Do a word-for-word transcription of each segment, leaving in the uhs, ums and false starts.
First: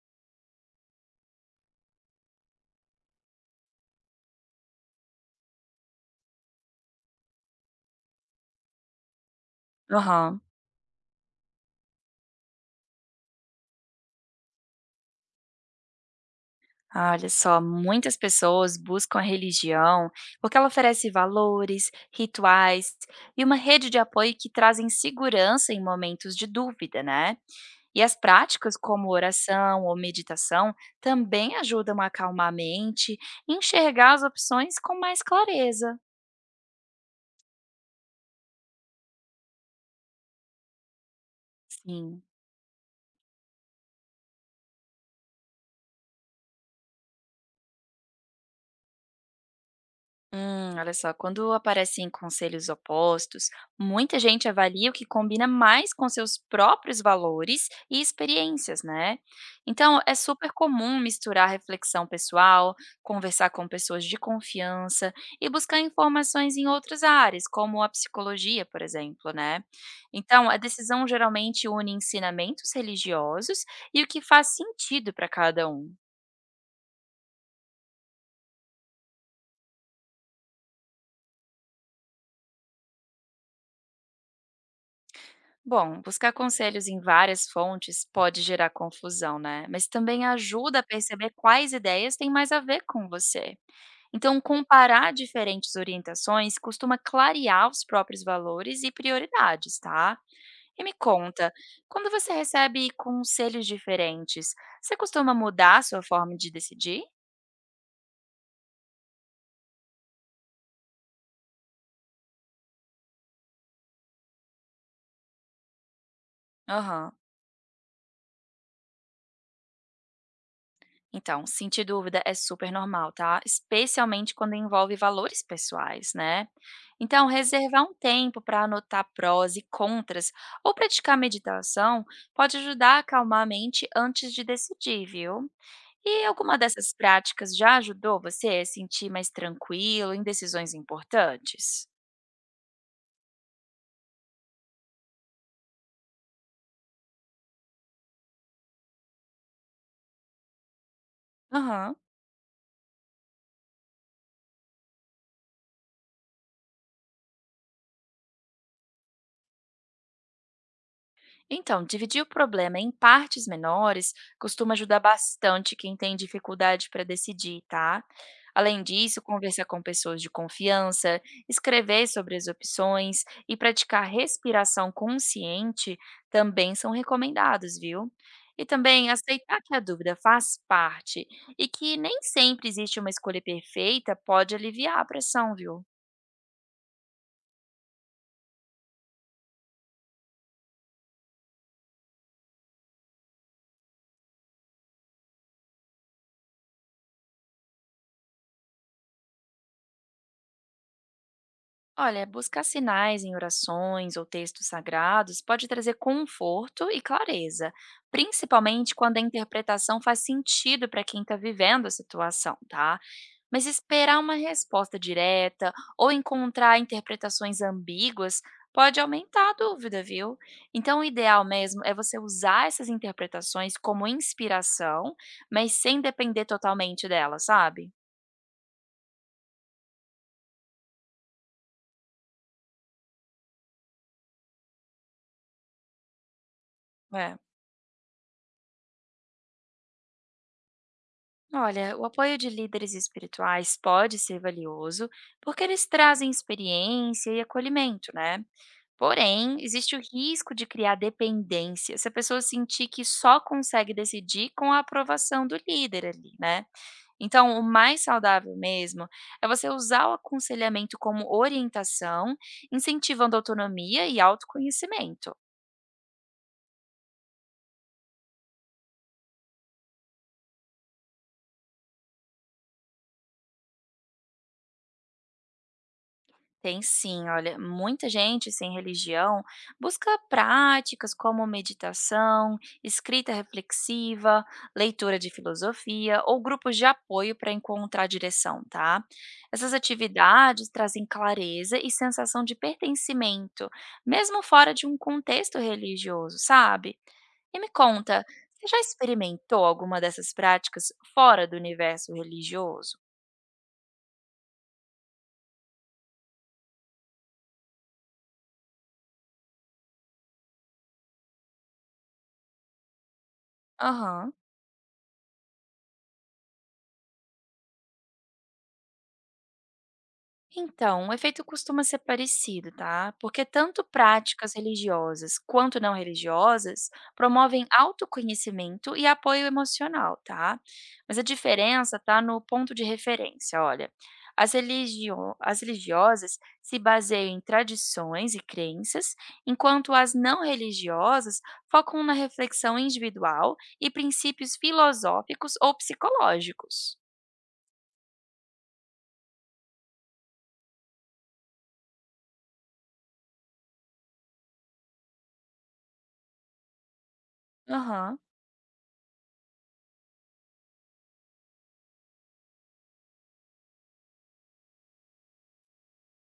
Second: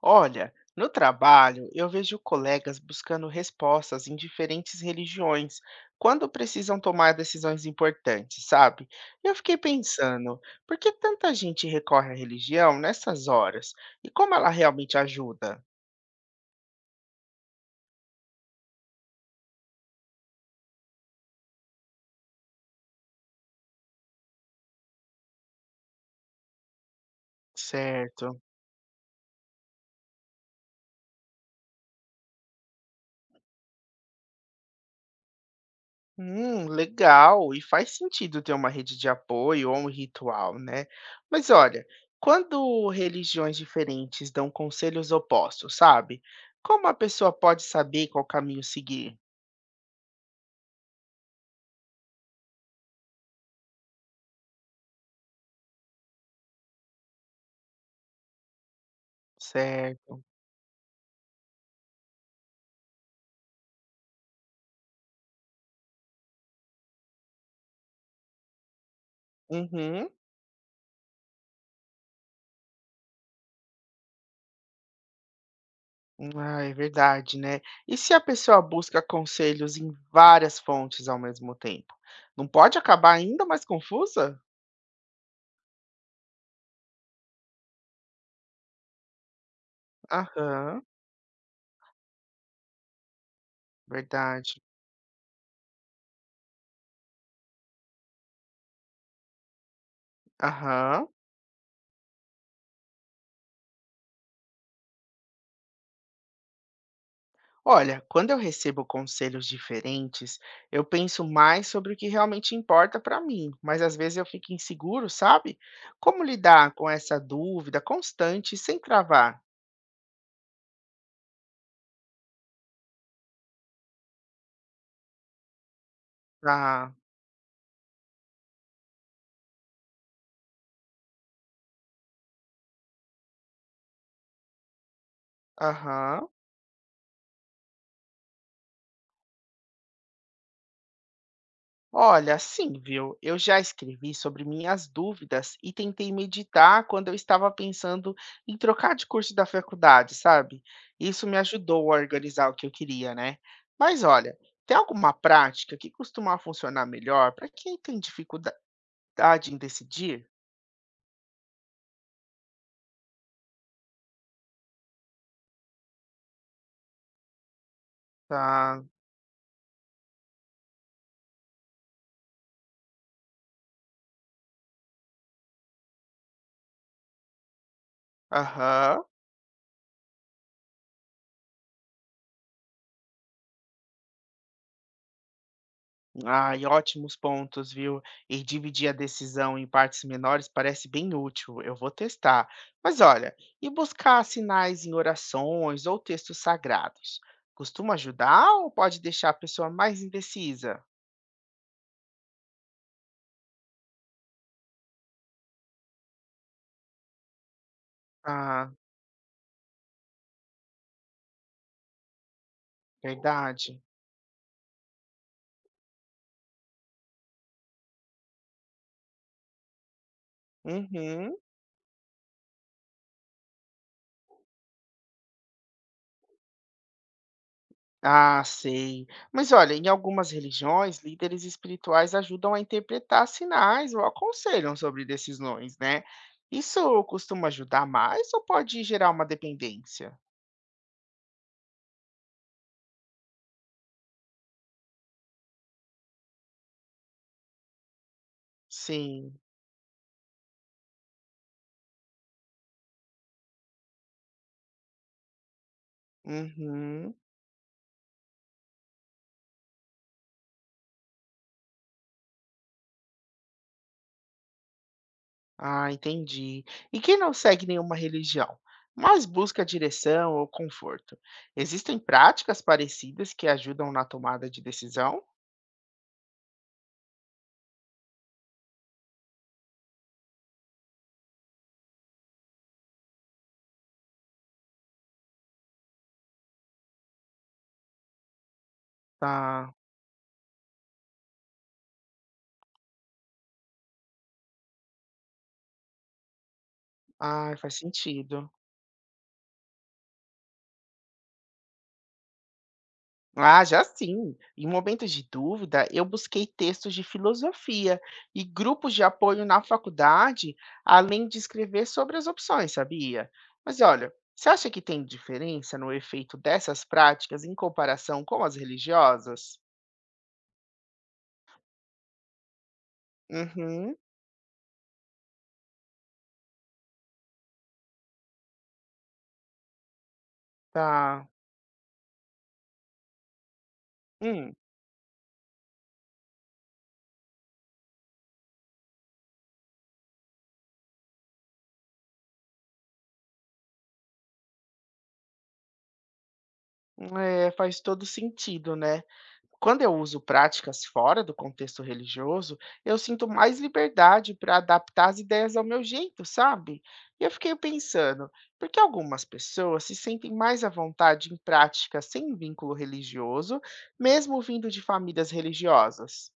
Olha, no trabalho eu vejo colegas buscando respostas em diferentes religiões quando precisam tomar decisões importantes, sabe? E Eu fiquei pensando, Aham. por que tanta gente recorre à religião nessas horas? E como ela realmente ajuda? Ah, olha só, muitas pessoas buscam a religião porque ela oferece valores, rituais e uma rede de apoio que trazem segurança em momentos de dúvida, né? E as Certo. práticas como oração ou meditação também ajudam a acalmar a mente e enxergar as opções com mais clareza. Hum, legal. E faz sentido ter uma rede de apoio ou um ritual, né? Mas olha, Sim. quando religiões diferentes dão conselhos opostos, sabe? Como a pessoa pode saber qual caminho seguir? Hum, olha só, quando aparecem conselhos opostos, muita gente avalia o que combina mais com seus próprios valores e experiências, né? Então, é Certo. super comum misturar reflexão pessoal, conversar com pessoas de confiança e buscar informações em outras áreas, como a psicologia, por exemplo, né? Uhum. Então, a decisão geralmente une ensinamentos religiosos e o que faz sentido para cada um. Ah, é verdade, né? E se a pessoa busca conselhos em várias fontes ao mesmo tempo? Não pode acabar ainda mais confusa? Bom, buscar conselhos em várias fontes pode gerar confusão, né? Mas também ajuda Aham, a perceber quais ideias têm mais a ver com você. Então, verdade. comparar diferentes orientações costuma clarear os próprios valores e prioridades, tá? E me Aham. conta, quando você recebe conselhos diferentes, você costuma mudar a sua forma de decidir? Olha, quando eu recebo conselhos diferentes, eu penso mais sobre o que realmente importa para mim, mas às vezes eu fico inseguro, sabe? Como lidar com Aham. essa dúvida constante sem travar? Então, sentir dúvida é super normal, tá? Especialmente quando envolve valores pessoais, né? Ah, Então, reservar um tempo para anotar prós e contras ou praticar meditação pode ajudar a acalmar a mente antes de decidir, viu? E aham. alguma dessas práticas já ajudou você a se sentir mais tranquilo em decisões importantes? Olha, sim, viu? Eu já escrevi sobre minhas dúvidas e tentei meditar quando eu estava pensando em trocar de curso da faculdade, sabe? Isso me ajudou a Aham. organizar o que eu queria, né? Mas olha, tem alguma prática que costuma funcionar melhor para quem tem dificuldade em decidir? Então, dividir o problema em partes menores costuma ajudar bastante quem tem dificuldade para decidir, tá? Tá. Além disso, conversar com pessoas de confiança, escrever sobre as opções e praticar respiração consciente também são recomendados, viu? E Aham. também aceitar que a dúvida faz parte e que nem sempre existe uma escolha perfeita pode aliviar a pressão, viu? Ai, ótimos pontos, viu? E dividir a decisão em partes menores parece bem útil. Eu vou testar. Mas olha, e buscar sinais em orações ou textos sagrados? Costuma ajudar ou pode deixar a pessoa mais indecisa? Olha, buscar sinais em orações ou textos sagrados pode trazer conforto e clareza, Ah, principalmente quando a interpretação faz sentido para quem está vivendo a situação, tá? Mas verdade. esperar uma resposta direta ou encontrar interpretações ambíguas pode aumentar a dúvida, viu? Então, o Uhum. ideal mesmo é você usar essas interpretações como inspiração, mas sem depender totalmente delas, sabe? Ah, sei. Mas olha, em algumas religiões, líderes espirituais ajudam a interpretar sinais ou aconselham sobre decisões, né? Isso É. costuma ajudar mais ou pode gerar uma dependência? Olha, o apoio de líderes espirituais pode ser valioso porque eles trazem experiência e acolhimento, né? Sim. Porém, existe o risco de criar dependência se a pessoa sentir que só consegue decidir com a aprovação do líder ali, né? Uhum. Então, o mais saudável mesmo é você usar o aconselhamento como orientação, incentivando autonomia e autoconhecimento. Ah, entendi. E quem não segue nenhuma religião, mas busca direção ou conforto, existem práticas parecidas que ajudam na tomada de decisão? Tem sim, olha, muita gente sem religião busca práticas como meditação, escrita reflexiva, leitura de filosofia ou grupos de apoio para encontrar direção, tá? Tá. Essas atividades trazem clareza e sensação de pertencimento, mesmo fora de um contexto religioso, sabe? Ah, E me faz conta, sentido. você já experimentou alguma dessas práticas fora do universo religioso? Ah, já sim. Em momentos de dúvida, eu busquei textos de filosofia e grupos de apoio na faculdade, além de escrever sobre as opções, sabia? Mas olha, Aham. você acha que tem diferença no efeito dessas práticas em comparação com as religiosas? Então, o efeito costuma ser parecido, tá? Porque tanto Uhum, práticas religiosas quanto não religiosas promovem autoconhecimento e apoio emocional, tá? Mas a tá. diferença tá no ponto de referência, olha. As, Hum, religio- As religiosas se baseiam em tradições e crenças, enquanto as não religiosas focam na reflexão individual e princípios filosóficos ou psicológicos. é, faz todo sentido, né? Quando eu uso práticas fora do contexto religioso, eu sinto mais liberdade para adaptar as ideias ao meu jeito, sabe? E eu fiquei Aham. pensando, por que algumas pessoas se sentem mais à vontade em práticas sem vínculo religioso, mesmo vindo de famílias religiosas?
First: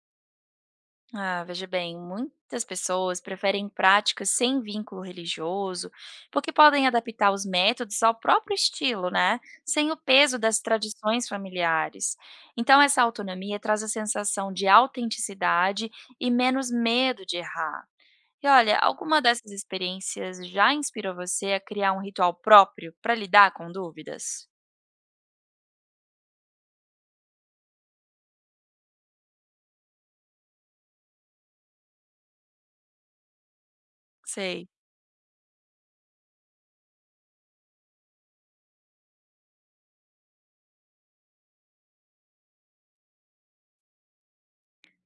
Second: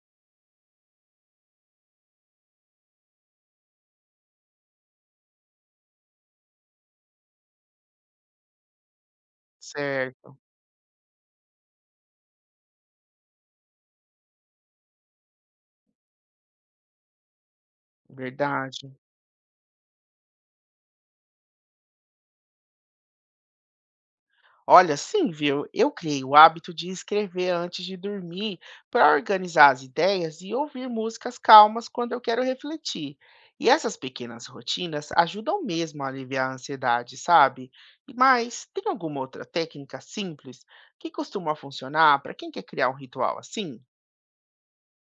Ah, veja bem, muitas pessoas preferem práticas sem vínculo religioso, porque podem adaptar os métodos ao próprio estilo, né? Sem o Certo, peso das tradições familiares. Então, essa autonomia traz a sensação de autenticidade e menos medo de errar. E olha, verdade. alguma dessas experiências já inspirou você a criar um ritual próprio para lidar com dúvidas? Olha, sim, viu? Eu criei o hábito de escrever antes de dormir para organizar as ideias e ouvir músicas calmas quando eu quero refletir. E essas pequenas Sei. rotinas ajudam mesmo a aliviar a ansiedade, sabe? E- Mas tem alguma outra técnica simples que costuma funcionar para quem quer criar um ritual assim?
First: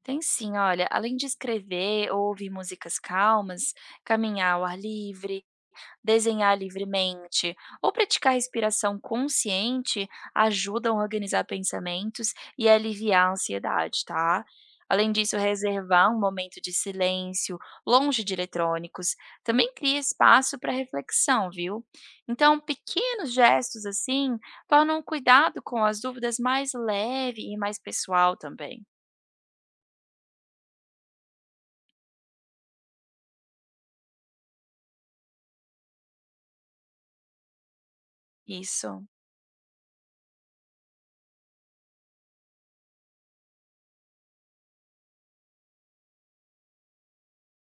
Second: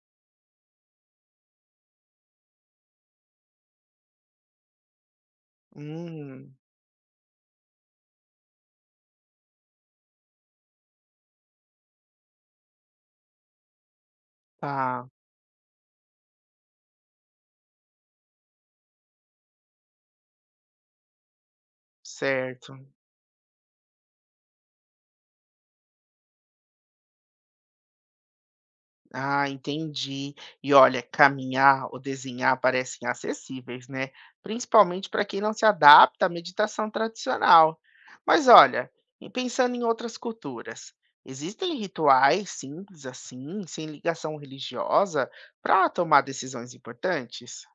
Tem sim, olha, além de escrever ou ouvir músicas calmas, caminhar ao ar livre, Hum, desenhar livremente ou praticar respiração consciente ajudam a organizar pensamentos e aliviar a ansiedade, tá? tá, Além disso, reservar um momento de silêncio longe de eletrônicos também cria espaço para reflexão, viu? Então, certo. pequenos gestos assim tornam o cuidado com as dúvidas mais leve e mais pessoal também. Ah, entendi. E olha, caminhar ou desenhar parecem acessíveis, né? Principalmente para quem não se adapta à meditação tradicional. Mas olha, Isso. e pensando em outras culturas, existem rituais simples assim, sem ligação religiosa, para tomar decisões importantes?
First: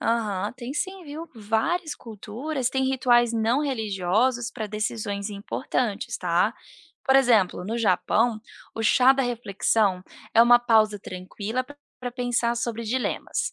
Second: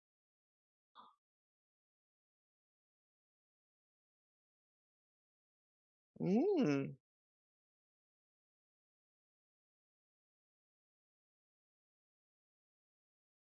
Aham, tem sim, viu? Várias culturas têm rituais não religiosos para decisões importantes, tá? Hum, Por exemplo, no Japão, o chá da reflexão é uma pausa tranquila para pensar sobre dilemas.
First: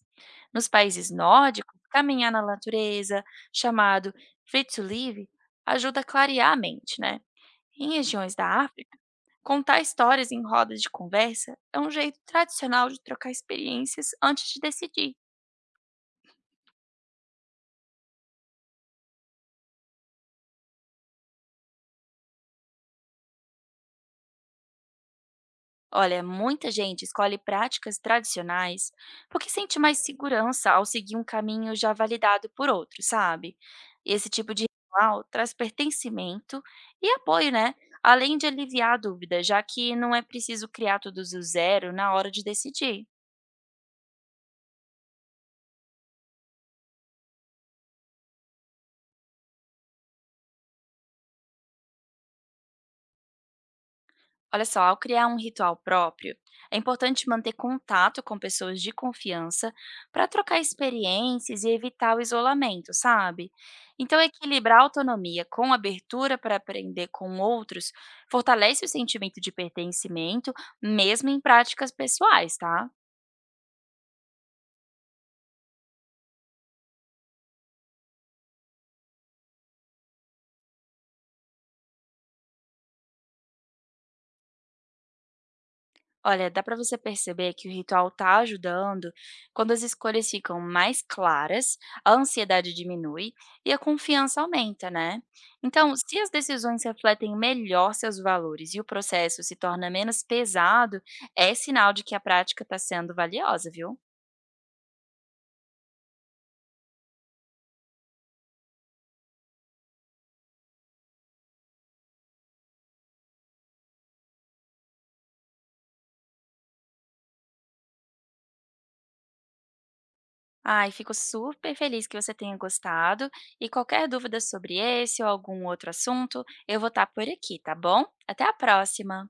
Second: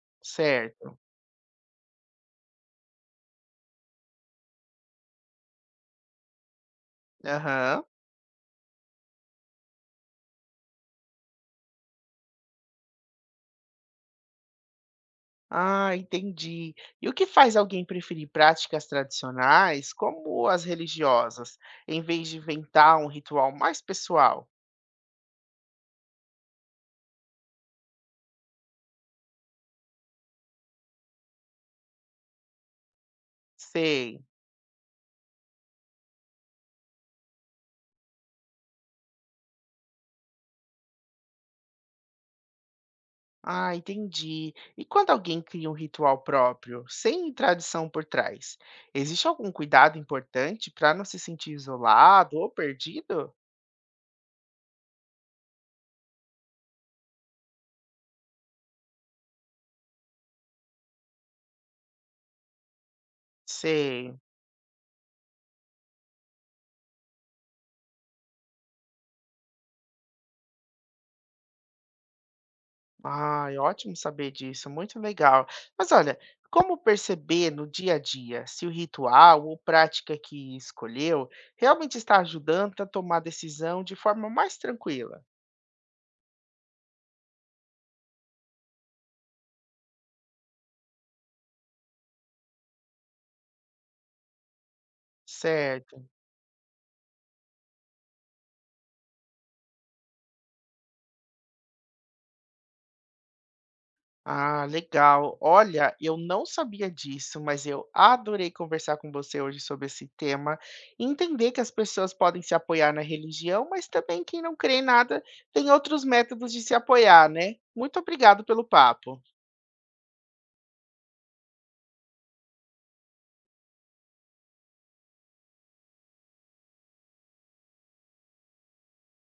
Nos certo. países nórdicos, caminhar na natureza, chamado Free to Live, ajuda a clarear a mente, né? Aham. Em regiões da África, contar histórias em rodas de conversa é um jeito tradicional de trocar experiências antes de decidir. Ah, entendi. E o que faz alguém preferir práticas tradicionais, como as religiosas, em vez de inventar um ritual mais pessoal? Olha, muita gente escolhe práticas tradicionais porque sente mais segurança ao seguir um caminho já validado por outros, sabe? E Sei. esse tipo de ritual traz pertencimento e apoio, né? Além de aliviar a dúvida, já que não é preciso criar tudo do zero na hora de decidir. Ah, entendi. E quando alguém cria um ritual próprio, sem tradição por trás, existe algum cuidado importante para não se sentir isolado ou perdido? Olha só, ao criar um ritual próprio, é importante manter contato com pessoas de confiança para trocar experiências e evitar o isolamento, sabe? Sei. Então, equilibrar a autonomia com abertura para aprender com outros fortalece o sentimento de pertencimento, mesmo em práticas pessoais, tá? Ai, ótimo saber disso, muito legal. Mas olha, como perceber no dia a dia se o ritual ou prática que escolheu realmente está ajudando a tomar a decisão de forma mais tranquila? Olha, dá para você perceber que o ritual está ajudando quando as escolhas ficam mais claras, a ansiedade diminui e a confiança aumenta, né? Então, Certo. se as decisões refletem melhor seus valores e o processo se torna menos pesado, é sinal de que a prática está sendo valiosa, viu? Ah, legal. Olha, eu não sabia disso, mas eu adorei conversar com você hoje sobre esse tema e entender que as pessoas podem se apoiar na religião, mas também quem não crê em nada tem outros métodos de se apoiar, né? Muito obrigado pelo papo. Ai, fico super feliz que você tenha gostado. E qualquer dúvida sobre esse ou algum outro assunto, eu vou estar por aqui, tá bom? Até a próxima!